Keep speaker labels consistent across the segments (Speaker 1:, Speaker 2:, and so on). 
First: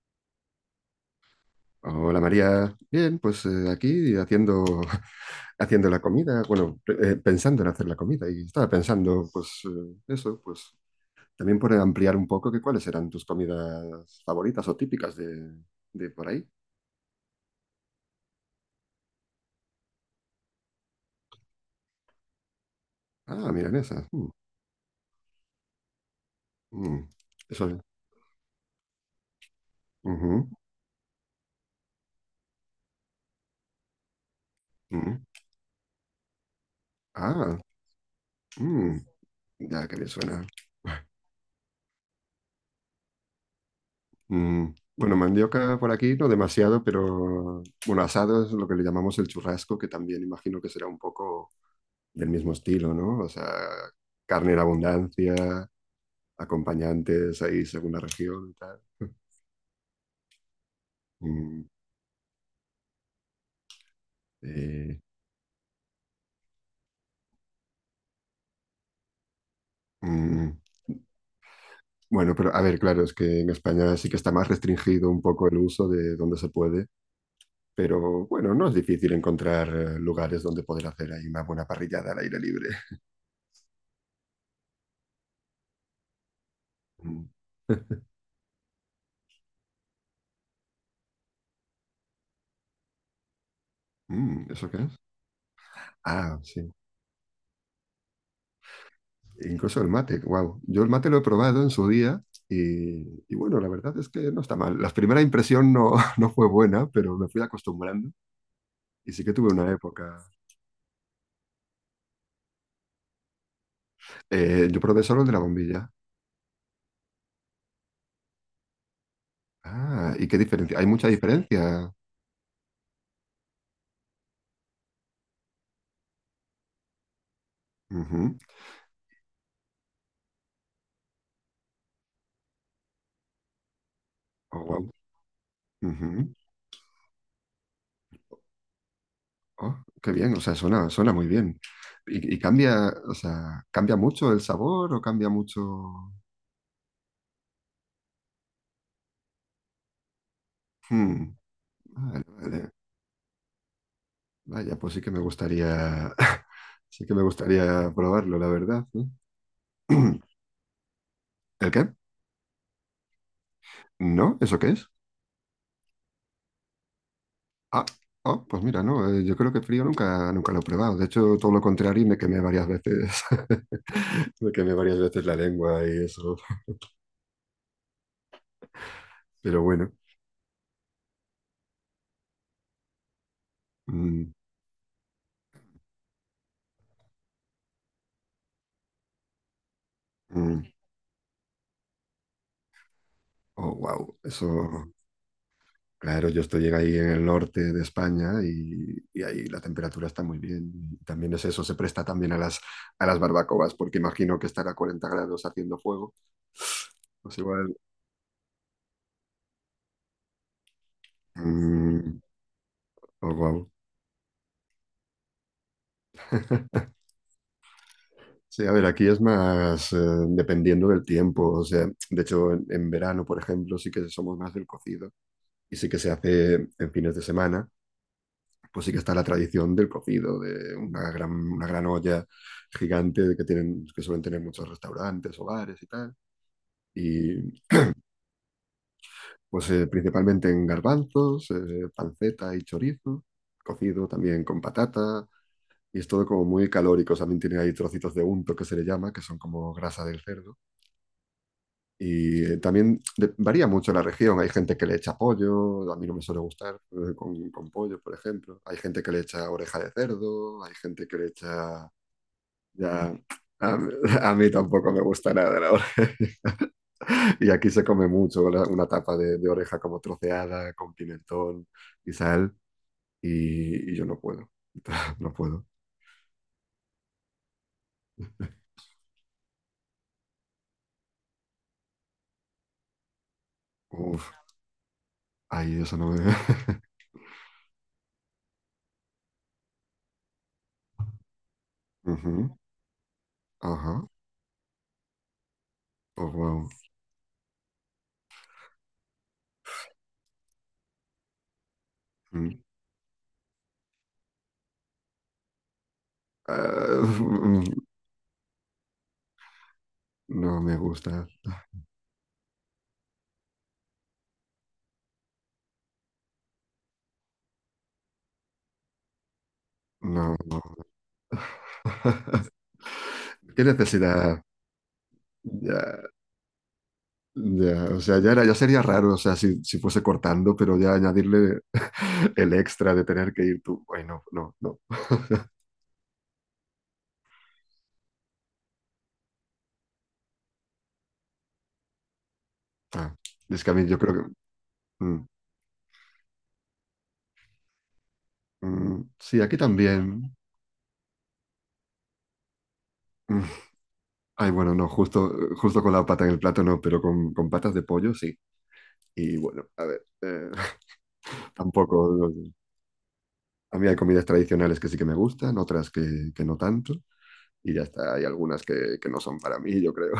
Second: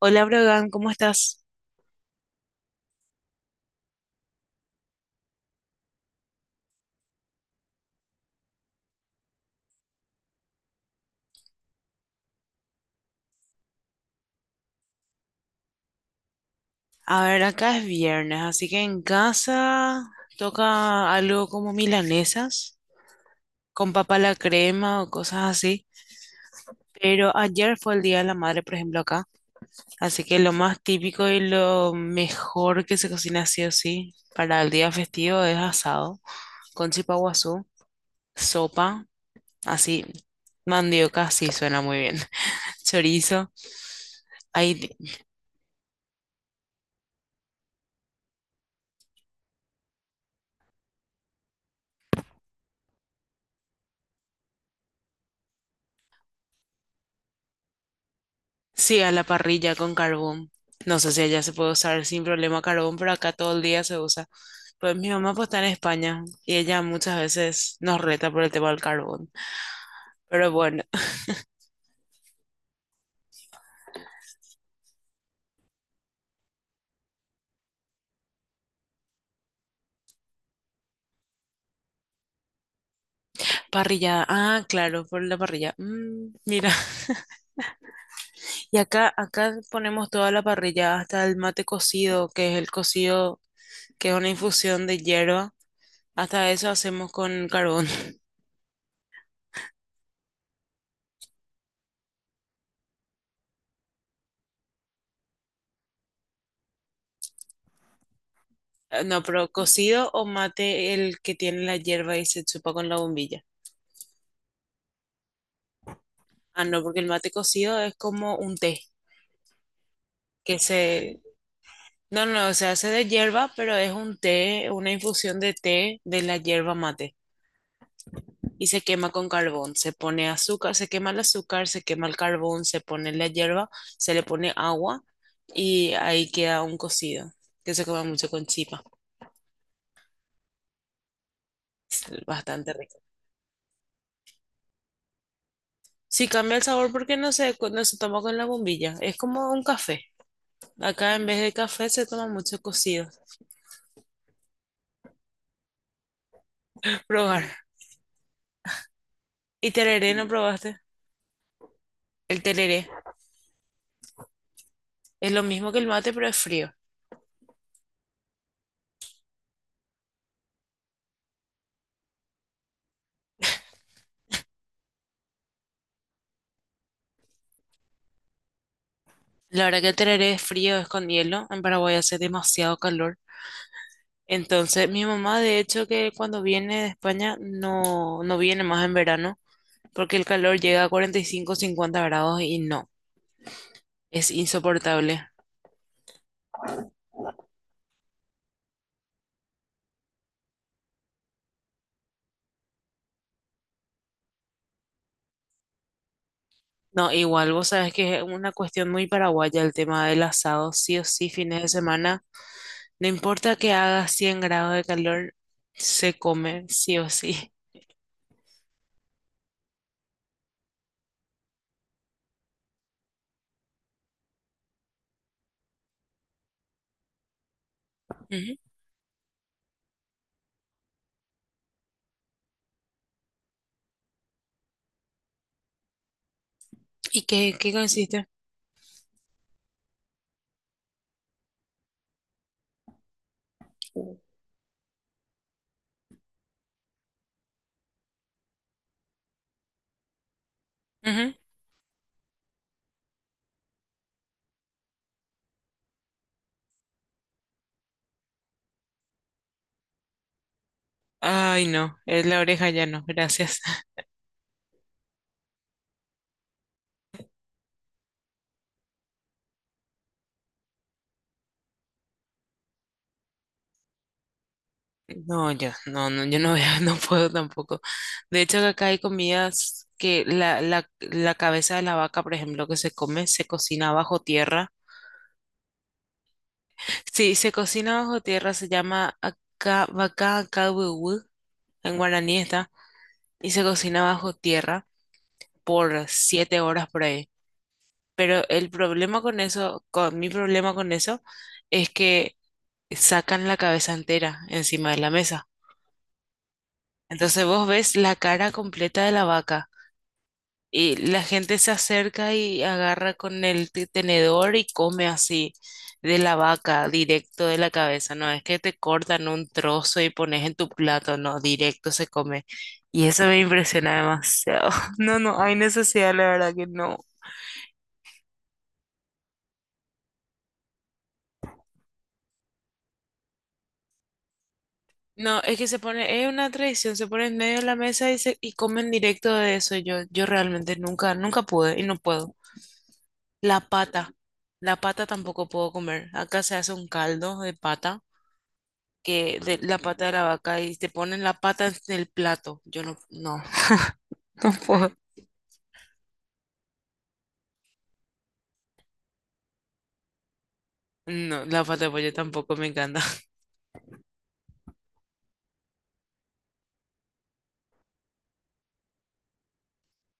Speaker 1: Hola, Brogan, ¿cómo estás?
Speaker 2: Hola María, bien, pues aquí haciendo, haciendo la comida, bueno, pensando en hacer la comida y estaba pensando, pues eso, pues también por ampliar un poco que cuáles eran tus comidas favoritas o típicas de por ahí.
Speaker 1: A ver, acá es viernes, así que en casa toca algo como milanesas,
Speaker 2: Ah,
Speaker 1: con
Speaker 2: milanesa.
Speaker 1: papa a la crema o cosas así.
Speaker 2: Mm,
Speaker 1: Pero
Speaker 2: eso
Speaker 1: ayer
Speaker 2: es.
Speaker 1: fue el Día de la Madre, por ejemplo, acá. Así que
Speaker 2: Ujú,
Speaker 1: lo más típico y lo mejor que se cocina sí o sí para el día
Speaker 2: mm.
Speaker 1: festivo es asado, con
Speaker 2: Ah,
Speaker 1: chipaguazú,
Speaker 2: mm,
Speaker 1: sopa,
Speaker 2: ya que
Speaker 1: así,
Speaker 2: bien suena.
Speaker 1: mandioca, sí suena muy bien, chorizo.
Speaker 2: Mm,
Speaker 1: Hay
Speaker 2: bueno, mandioca por aquí no demasiado, pero bueno, asado es lo que le llamamos el churrasco, que también imagino que será un poco del mismo estilo, ¿no? O sea, carne en abundancia, acompañantes ahí según la región y tal.
Speaker 1: sí, a la parrilla con carbón. No sé si allá se
Speaker 2: Mm,
Speaker 1: puede usar sin problema carbón, pero acá todo el día se usa. Pues
Speaker 2: eh,
Speaker 1: mi mamá pues está en España y ella muchas veces nos reta por el tema del carbón. Pero
Speaker 2: mm,
Speaker 1: bueno,
Speaker 2: bueno, pero a ver, claro, es que en España sí que está más restringido un poco el uso de donde se puede, pero bueno, no es difícil encontrar lugares donde poder hacer ahí una buena parrillada al aire libre.
Speaker 1: parrillada. Ah, claro, por la parrilla. Mm, mira,
Speaker 2: Mm.
Speaker 1: y acá ponemos toda la parrilla, hasta el mate cocido, que es el cocido, que es una
Speaker 2: Mm, ¿eso qué
Speaker 1: infusión
Speaker 2: es?
Speaker 1: de hierba.
Speaker 2: Ah,
Speaker 1: Hasta eso
Speaker 2: sí.
Speaker 1: hacemos con carbón.
Speaker 2: Incluso el mate, wow. Yo el mate lo he probado en su día y, y bueno, la verdad es que no está mal. La primera impresión no, no fue buena, pero me fui acostumbrando y
Speaker 1: No,
Speaker 2: sí que
Speaker 1: pero
Speaker 2: tuve una
Speaker 1: cocido
Speaker 2: época.
Speaker 1: o mate el que tiene la hierba y se chupa con la bombilla.
Speaker 2: Yo probé solo el de la bombilla.
Speaker 1: Ah, no, porque el mate cocido es como un té,
Speaker 2: Ah, ¿y qué
Speaker 1: que
Speaker 2: diferencia? Hay mucha
Speaker 1: se...
Speaker 2: diferencia.
Speaker 1: No, no, no, se hace de hierba, pero es un té, una infusión de té de la hierba mate.
Speaker 2: Ujú.
Speaker 1: Y se quema con carbón. Se pone azúcar, se quema el azúcar, se quema el carbón, se pone la hierba, se le pone
Speaker 2: Oh, wow.
Speaker 1: agua y ahí
Speaker 2: Ujú.
Speaker 1: queda un cocido, que se come mucho con chipa.
Speaker 2: Oh, qué bien, o sea, suena muy bien.
Speaker 1: Es
Speaker 2: Y
Speaker 1: bastante
Speaker 2: cambia,
Speaker 1: rico.
Speaker 2: o sea, ¿cambia mucho el sabor o cambia mucho?
Speaker 1: Sí, cambia el sabor porque no se toma con la bombilla. Es como un café. Acá en
Speaker 2: Hmm,
Speaker 1: vez de café se toma mucho
Speaker 2: vale.
Speaker 1: cocido.
Speaker 2: Vaya, pues sí que me gustaría, sí que me
Speaker 1: Probar.
Speaker 2: gustaría probarlo, la verdad, ¿no?
Speaker 1: ¿Y tereré no probaste?
Speaker 2: ¿El qué?
Speaker 1: El tereré
Speaker 2: ¿No? ¿Eso qué es?
Speaker 1: es lo mismo que el mate, pero es frío.
Speaker 2: Ah, oh, pues mira, no, yo creo que frío nunca, nunca lo he probado. De hecho, todo lo contrario, me quemé varias veces, me quemé varias veces la lengua y eso. Pero
Speaker 1: La verdad que
Speaker 2: bueno,
Speaker 1: el tereré es frío, es con hielo. En Paraguay hace demasiado calor.
Speaker 2: mm,
Speaker 1: Entonces, mi mamá, de hecho, que cuando viene de España no, no viene más en verano, porque el calor
Speaker 2: mm,
Speaker 1: llega a 45, 50 grados y no,
Speaker 2: oh, wow,
Speaker 1: es
Speaker 2: eso.
Speaker 1: insoportable.
Speaker 2: Claro, yo estoy ahí en el norte de España y ahí la temperatura está muy bien. Y también es eso, se presta también a a las barbacoas, porque imagino que estar a 40 grados haciendo fuego.
Speaker 1: No,
Speaker 2: Pues
Speaker 1: igual, vos
Speaker 2: igual.
Speaker 1: sabes que es una cuestión muy paraguaya el tema del asado, sí o sí, fines de semana.
Speaker 2: Mm,
Speaker 1: No
Speaker 2: oh,
Speaker 1: importa
Speaker 2: guau.
Speaker 1: que haga 100 grados de calor, se come, sí o sí.
Speaker 2: Sí, a ver, aquí es más dependiendo del tiempo. O sea, de hecho, en verano, por ejemplo, sí que somos más del cocido y sí que se hace en fines de semana.
Speaker 1: Ujú.
Speaker 2: Pues sí que está la tradición del cocido, de una una gran olla gigante que que suelen tener muchos restaurantes, hogares y tal.
Speaker 1: ¿Y qué,
Speaker 2: Y
Speaker 1: qué consiste?
Speaker 2: pues principalmente en garbanzos, panceta y chorizo, cocido también con patata, y es todo como muy calórico. También tiene ahí trocitos de unto que se le llama, que son como grasa del cerdo. Y varía mucho la región. Hay gente que le echa pollo, a mí no me suele gustar con pollo, por ejemplo. Hay gente que le echa oreja de cerdo, hay gente que le
Speaker 1: Ay,
Speaker 2: echa.
Speaker 1: no, es la oreja ya no,
Speaker 2: Ya,
Speaker 1: gracias.
Speaker 2: mí a mí tampoco me gusta nada la oreja. Y aquí se come mucho una tapa de oreja como troceada, con pimentón y sal, y yo no puedo. No
Speaker 1: No,
Speaker 2: puedo.
Speaker 1: yo no veo, no puedo tampoco. De hecho, acá hay comidas que la cabeza de la vaca, por ejemplo, que se come, se cocina bajo
Speaker 2: Uf,
Speaker 1: tierra.
Speaker 2: ahí eso no me...
Speaker 1: Sí, se cocina bajo tierra, se llama acá, vaca kawiwi, en guaraní
Speaker 2: Ujú,
Speaker 1: está, y se
Speaker 2: ajá,
Speaker 1: cocina bajo tierra por
Speaker 2: oh,
Speaker 1: siete
Speaker 2: wow.
Speaker 1: horas por ahí. Pero el problema con eso, con mi problema con eso, es que
Speaker 2: Mm.
Speaker 1: sacan la cabeza entera encima de la mesa.
Speaker 2: Ah,
Speaker 1: Entonces
Speaker 2: mm,
Speaker 1: vos ves la cara completa de la vaca
Speaker 2: no me
Speaker 1: y la
Speaker 2: gusta.
Speaker 1: gente se acerca y agarra con el tenedor y come así de la vaca, directo de la cabeza. No es que te cortan un trozo y
Speaker 2: No,
Speaker 1: pones en
Speaker 2: no.
Speaker 1: tu plato, no, directo se come. Y eso me
Speaker 2: ¿Qué
Speaker 1: impresiona
Speaker 2: necesidad?
Speaker 1: demasiado. No, no, hay
Speaker 2: Ya,
Speaker 1: necesidad, la verdad que no.
Speaker 2: ya, o sea, ya era, ya sería raro, o sea, si fuese cortando, pero ya añadirle el extra de tener que ir tú. Ay, no, no, no.
Speaker 1: No, es que se pone, es una tradición, se pone en medio de la mesa y comen directo de eso. Yo realmente nunca, nunca pude y no puedo.
Speaker 2: Ah,
Speaker 1: La
Speaker 2: es que a mí yo
Speaker 1: pata,
Speaker 2: creo que.
Speaker 1: la pata
Speaker 2: Mm,
Speaker 1: tampoco puedo comer. Acá se hace un caldo de pata,
Speaker 2: mm,
Speaker 1: que
Speaker 2: sí, aquí
Speaker 1: de la pata de la
Speaker 2: también.
Speaker 1: vaca y te ponen la pata en el plato. Yo no, no,
Speaker 2: Mm. Ay,
Speaker 1: no
Speaker 2: bueno, no,
Speaker 1: puedo.
Speaker 2: justo, justo con la pata en el plato no, pero con patas de pollo sí. Y bueno, a ver, eh.
Speaker 1: No, la pata de pollo
Speaker 2: Tampoco, no.
Speaker 1: tampoco me encanta.
Speaker 2: A mí hay comidas tradicionales que sí que me gustan, otras que no tanto, y ya está. Hay algunas que no son para mí, yo creo.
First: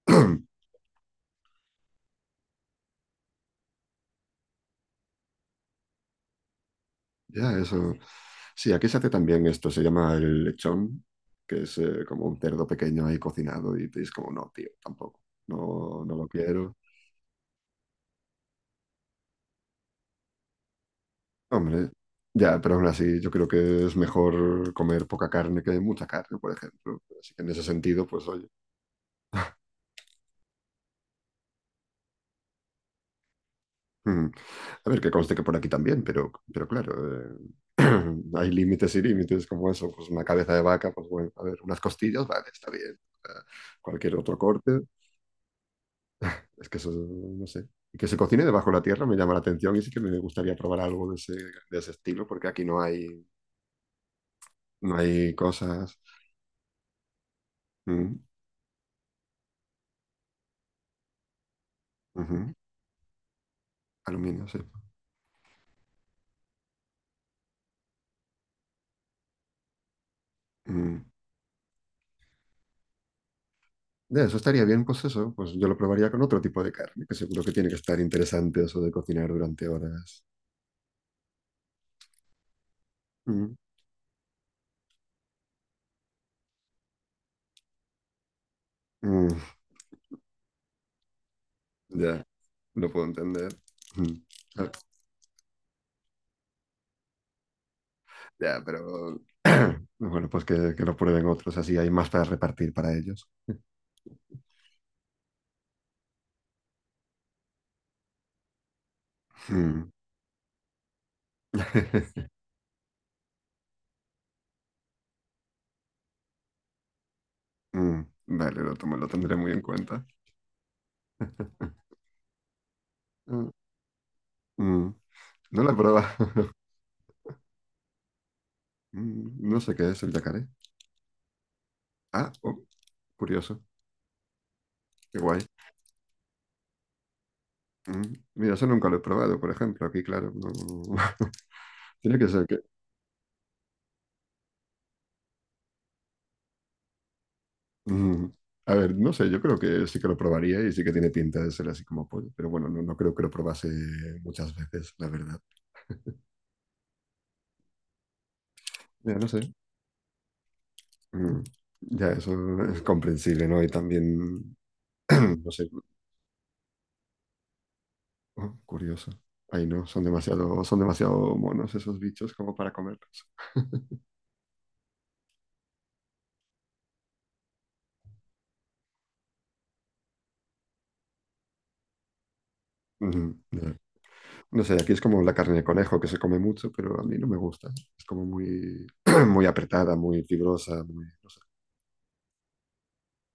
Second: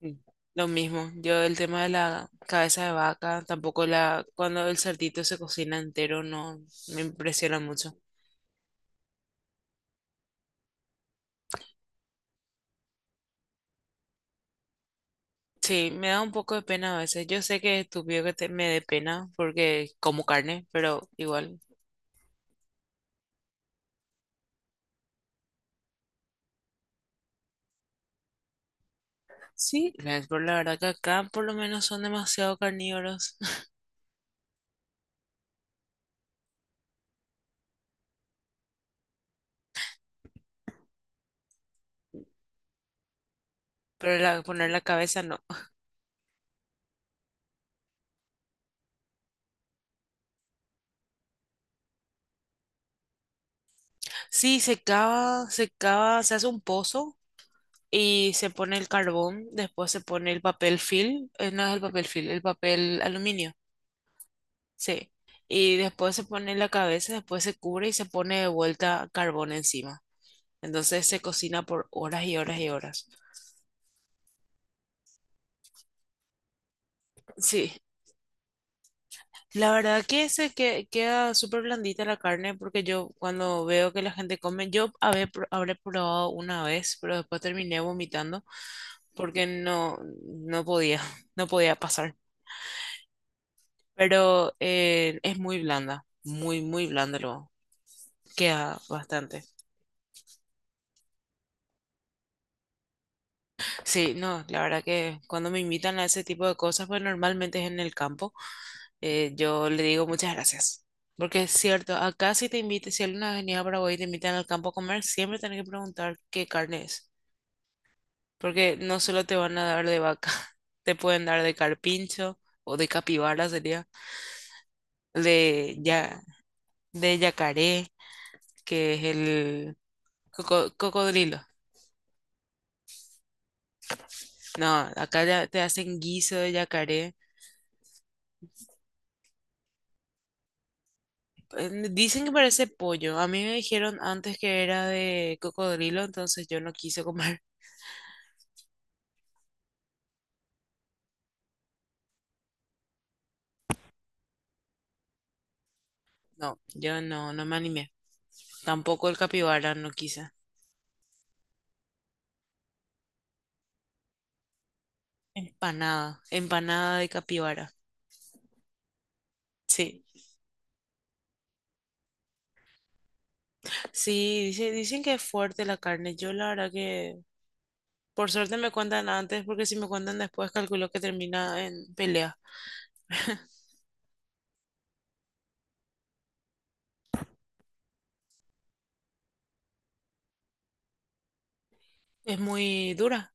Speaker 1: Mm. Lo mismo, yo el tema de la cabeza de vaca, tampoco la, cuando el cerdito se cocina entero, no, me
Speaker 2: Ya,
Speaker 1: impresiona
Speaker 2: eso.
Speaker 1: mucho.
Speaker 2: Sí, aquí se hace también esto, se llama el lechón, que es como un cerdo pequeño ahí cocinado y te dices como, no, tío, tampoco,
Speaker 1: Sí,
Speaker 2: no,
Speaker 1: me
Speaker 2: no
Speaker 1: da
Speaker 2: lo
Speaker 1: un poco de
Speaker 2: quiero.
Speaker 1: pena a veces. Yo sé que es estúpido que me dé pena porque como carne, pero igual.
Speaker 2: Hombre, ya, pero aún así yo creo que es mejor comer poca carne que mucha carne, por ejemplo. Así que en ese sentido, pues oye,
Speaker 1: Sí, gracias por la verdad que acá por lo menos son demasiado carnívoros,
Speaker 2: mm, a ver, que conste que por aquí también, pero claro, eh, hay límites y límites como eso, pues una cabeza de vaca, pues bueno, a ver, unas costillas, vale, está bien. Eh, Cualquier
Speaker 1: pero
Speaker 2: otro
Speaker 1: la- poner la
Speaker 2: corte.
Speaker 1: cabeza no.
Speaker 2: Es que eso, no sé. Y que se cocine debajo de la tierra me llama la atención y sí que me gustaría probar algo de ese estilo, porque aquí no hay,
Speaker 1: Sí, se
Speaker 2: no hay
Speaker 1: cava, se
Speaker 2: cosas.
Speaker 1: cava, se hace un pozo
Speaker 2: Mm,
Speaker 1: y se pone el carbón, después se pone el papel film, no es el papel film, el
Speaker 2: ujú.
Speaker 1: papel aluminio,
Speaker 2: Aluminio, sí.
Speaker 1: sí. Y después se pone la cabeza, después se cubre y se pone de vuelta carbón encima.
Speaker 2: Mm.
Speaker 1: Entonces se cocina por horas y horas y horas.
Speaker 2: De eso estaría bien, pues eso, pues yo lo probaría con otro tipo de carne, que seguro que tiene
Speaker 1: Sí,
Speaker 2: que estar interesante eso de cocinar durante
Speaker 1: la verdad
Speaker 2: horas.
Speaker 1: que se queda súper blandita la carne porque yo
Speaker 2: Mm,
Speaker 1: cuando veo que la gente come, yo habré probado una vez, pero después terminé vomitando
Speaker 2: mm,
Speaker 1: porque no podía, no podía pasar.
Speaker 2: Ya, lo puedo entender. Mm.
Speaker 1: Pero
Speaker 2: Ah,
Speaker 1: es muy blanda, muy, muy blanda lo
Speaker 2: ya,
Speaker 1: queda
Speaker 2: pero
Speaker 1: bastante.
Speaker 2: bueno, pues que lo prueben otros, así hay más para repartir para ellos.
Speaker 1: Sí, no, la verdad que cuando me invitan a ese tipo de cosas, pues normalmente es en el campo. Eh, yo le
Speaker 2: Mm.
Speaker 1: digo muchas gracias. Porque es cierto, acá si te invitan, si alguna avenida a Paraguay y te invitan al campo a comer, siempre tenés que preguntar qué carne es.
Speaker 2: Mm, dale,
Speaker 1: Porque no
Speaker 2: lo
Speaker 1: solo te
Speaker 2: tendré muy
Speaker 1: van
Speaker 2: en
Speaker 1: a dar de
Speaker 2: cuenta.
Speaker 1: vaca, te pueden dar de carpincho o de capibara
Speaker 2: Mm.
Speaker 1: sería,
Speaker 2: Mm, no
Speaker 1: de,
Speaker 2: la prueba.
Speaker 1: ya, de yacaré, que es
Speaker 2: Mm, no sé
Speaker 1: el
Speaker 2: qué es el yacaré.
Speaker 1: cocodrilo.
Speaker 2: Ah, oh, curioso.
Speaker 1: No,
Speaker 2: Qué
Speaker 1: acá ya
Speaker 2: guay.
Speaker 1: te hacen guiso de yacaré.
Speaker 2: Mm, mira, eso nunca lo he probado, por ejemplo. Aquí, claro, no... Tiene
Speaker 1: Dicen
Speaker 2: que
Speaker 1: que
Speaker 2: ser que...
Speaker 1: parece pollo. A mí me dijeron antes que era de cocodrilo, entonces yo no quise comer.
Speaker 2: Mm, a ver, no sé, yo creo que sí que lo probaría y sí que tiene pinta de ser así como pollo. Pero bueno, no, no creo que lo probase muchas veces, la verdad.
Speaker 1: No, yo no me animé. Tampoco
Speaker 2: Ya,
Speaker 1: el
Speaker 2: no sé.
Speaker 1: capibara, no quise.
Speaker 2: Mm, ya, eso es comprensible, ¿no? Y también... no sé.
Speaker 1: Empanada, empanada de capibara.
Speaker 2: Oh, curioso. Ay, no,
Speaker 1: Sí,
Speaker 2: son demasiado monos esos bichos como para comerlos.
Speaker 1: sí, dicen que es fuerte la carne. Yo la verdad que por suerte me cuentan antes, porque si me cuentan después, calculo que termina en pelea.
Speaker 2: Ujú, ya. No sé, aquí es como la carne de conejo que se come mucho, pero a mí no me gusta. Es como muy, muy apretada, muy fibrosa, muy, no sé.
Speaker 1: Es muy dura,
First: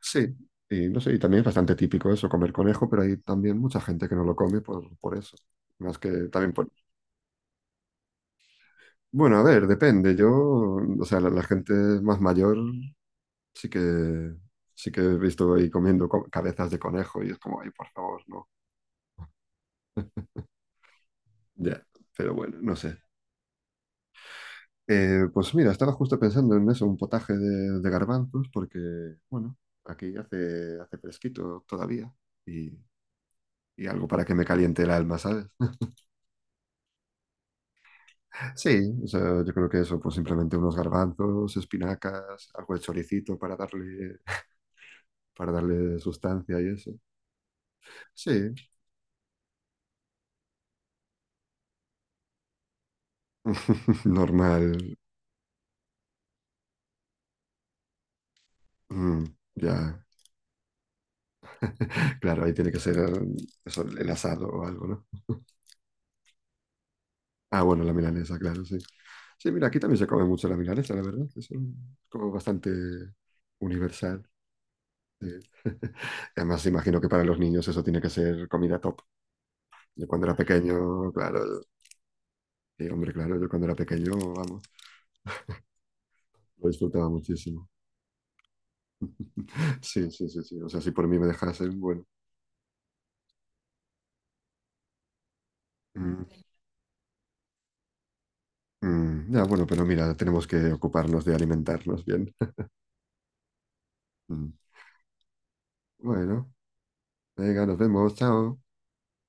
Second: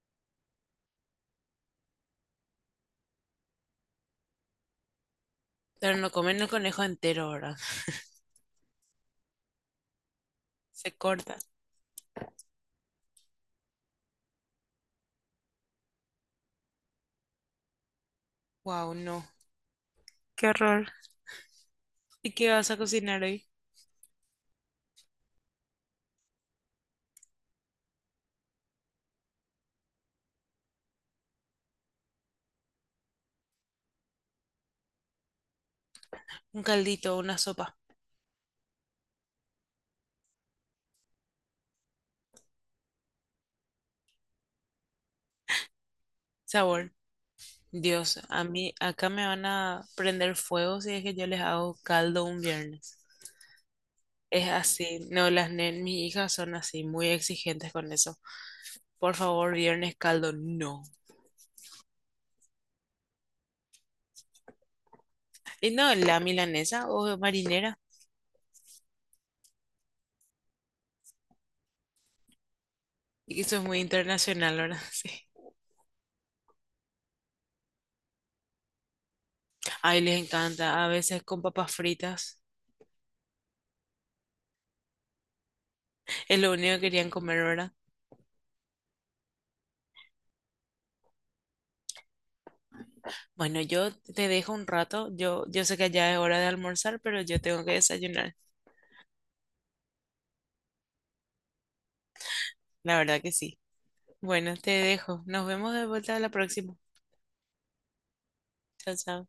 Speaker 2: Sí, y no sé, y también es bastante típico eso, comer conejo, pero hay también mucha gente que no lo come por eso.
Speaker 1: pero
Speaker 2: Más
Speaker 1: no
Speaker 2: que
Speaker 1: comen el
Speaker 2: también por...
Speaker 1: conejo entero ahora.
Speaker 2: Bueno, a ver, depende. Yo,
Speaker 1: Se
Speaker 2: o sea,
Speaker 1: corta.
Speaker 2: la gente más mayor sí que, sí que he visto ahí comiendo cabezas de conejo y es como, ay, por favor, no.
Speaker 1: Wow, no. Qué horror.
Speaker 2: Ya,
Speaker 1: ¿Y
Speaker 2: pero
Speaker 1: qué
Speaker 2: bueno,
Speaker 1: vas a
Speaker 2: no sé.
Speaker 1: cocinar hoy?
Speaker 2: Pues mira, estaba justo pensando en eso, un potaje de garbanzos, porque, bueno, aquí hace, hace fresquito todavía y, y algo para que me caliente el alma, ¿sabes?
Speaker 1: Un caldito, una sopa.
Speaker 2: Sí, o sea, yo creo que eso, pues simplemente unos garbanzos, espinacas, algo de choricito para darle sustancia y
Speaker 1: Sabor.
Speaker 2: eso.
Speaker 1: Dios, a
Speaker 2: Sí,
Speaker 1: mí acá me van a prender fuego si es que yo les hago caldo un viernes. Es
Speaker 2: normal.
Speaker 1: así, no, las nen, mis hijas son así, muy exigentes con eso. Por
Speaker 2: Mm,
Speaker 1: favor,
Speaker 2: ya,
Speaker 1: viernes caldo, no.
Speaker 2: claro, ahí tiene que ser eso, el asado o algo, ¿no?
Speaker 1: Y no, la milanesa o
Speaker 2: Ah,
Speaker 1: marinera,
Speaker 2: bueno, la milanesa, claro, sí. Sí, mira, aquí también se come mucho la milanesa, la verdad. Es como bastante
Speaker 1: y eso es muy
Speaker 2: universal.
Speaker 1: internacional, ¿verdad? Sí.
Speaker 2: Eh. Además, imagino que para los niños eso tiene que ser comida top.
Speaker 1: Ay,
Speaker 2: Yo
Speaker 1: les
Speaker 2: cuando era
Speaker 1: encanta, a
Speaker 2: pequeño,
Speaker 1: veces con
Speaker 2: claro, yo-
Speaker 1: papas fritas,
Speaker 2: sí, hombre, claro, yo cuando era pequeño, vamos,
Speaker 1: es lo
Speaker 2: lo
Speaker 1: único que querían
Speaker 2: disfrutaba
Speaker 1: comer,
Speaker 2: muchísimo.
Speaker 1: ¿verdad?
Speaker 2: Sí, sí, sí, sí. O sea, si por mí me dejasen, bueno.
Speaker 1: Bueno, yo te dejo un rato, yo sé que ya es
Speaker 2: Mm,
Speaker 1: hora de almorzar, pero yo tengo que desayunar,
Speaker 2: ya, bueno, pero mira, tenemos que ocuparnos de alimentarnos bien.
Speaker 1: la verdad que sí.
Speaker 2: Mm.
Speaker 1: Bueno, te dejo, nos vemos de vuelta a la
Speaker 2: Bueno,
Speaker 1: próxima.
Speaker 2: venga, nos vemos, chao.
Speaker 1: Chao, chao.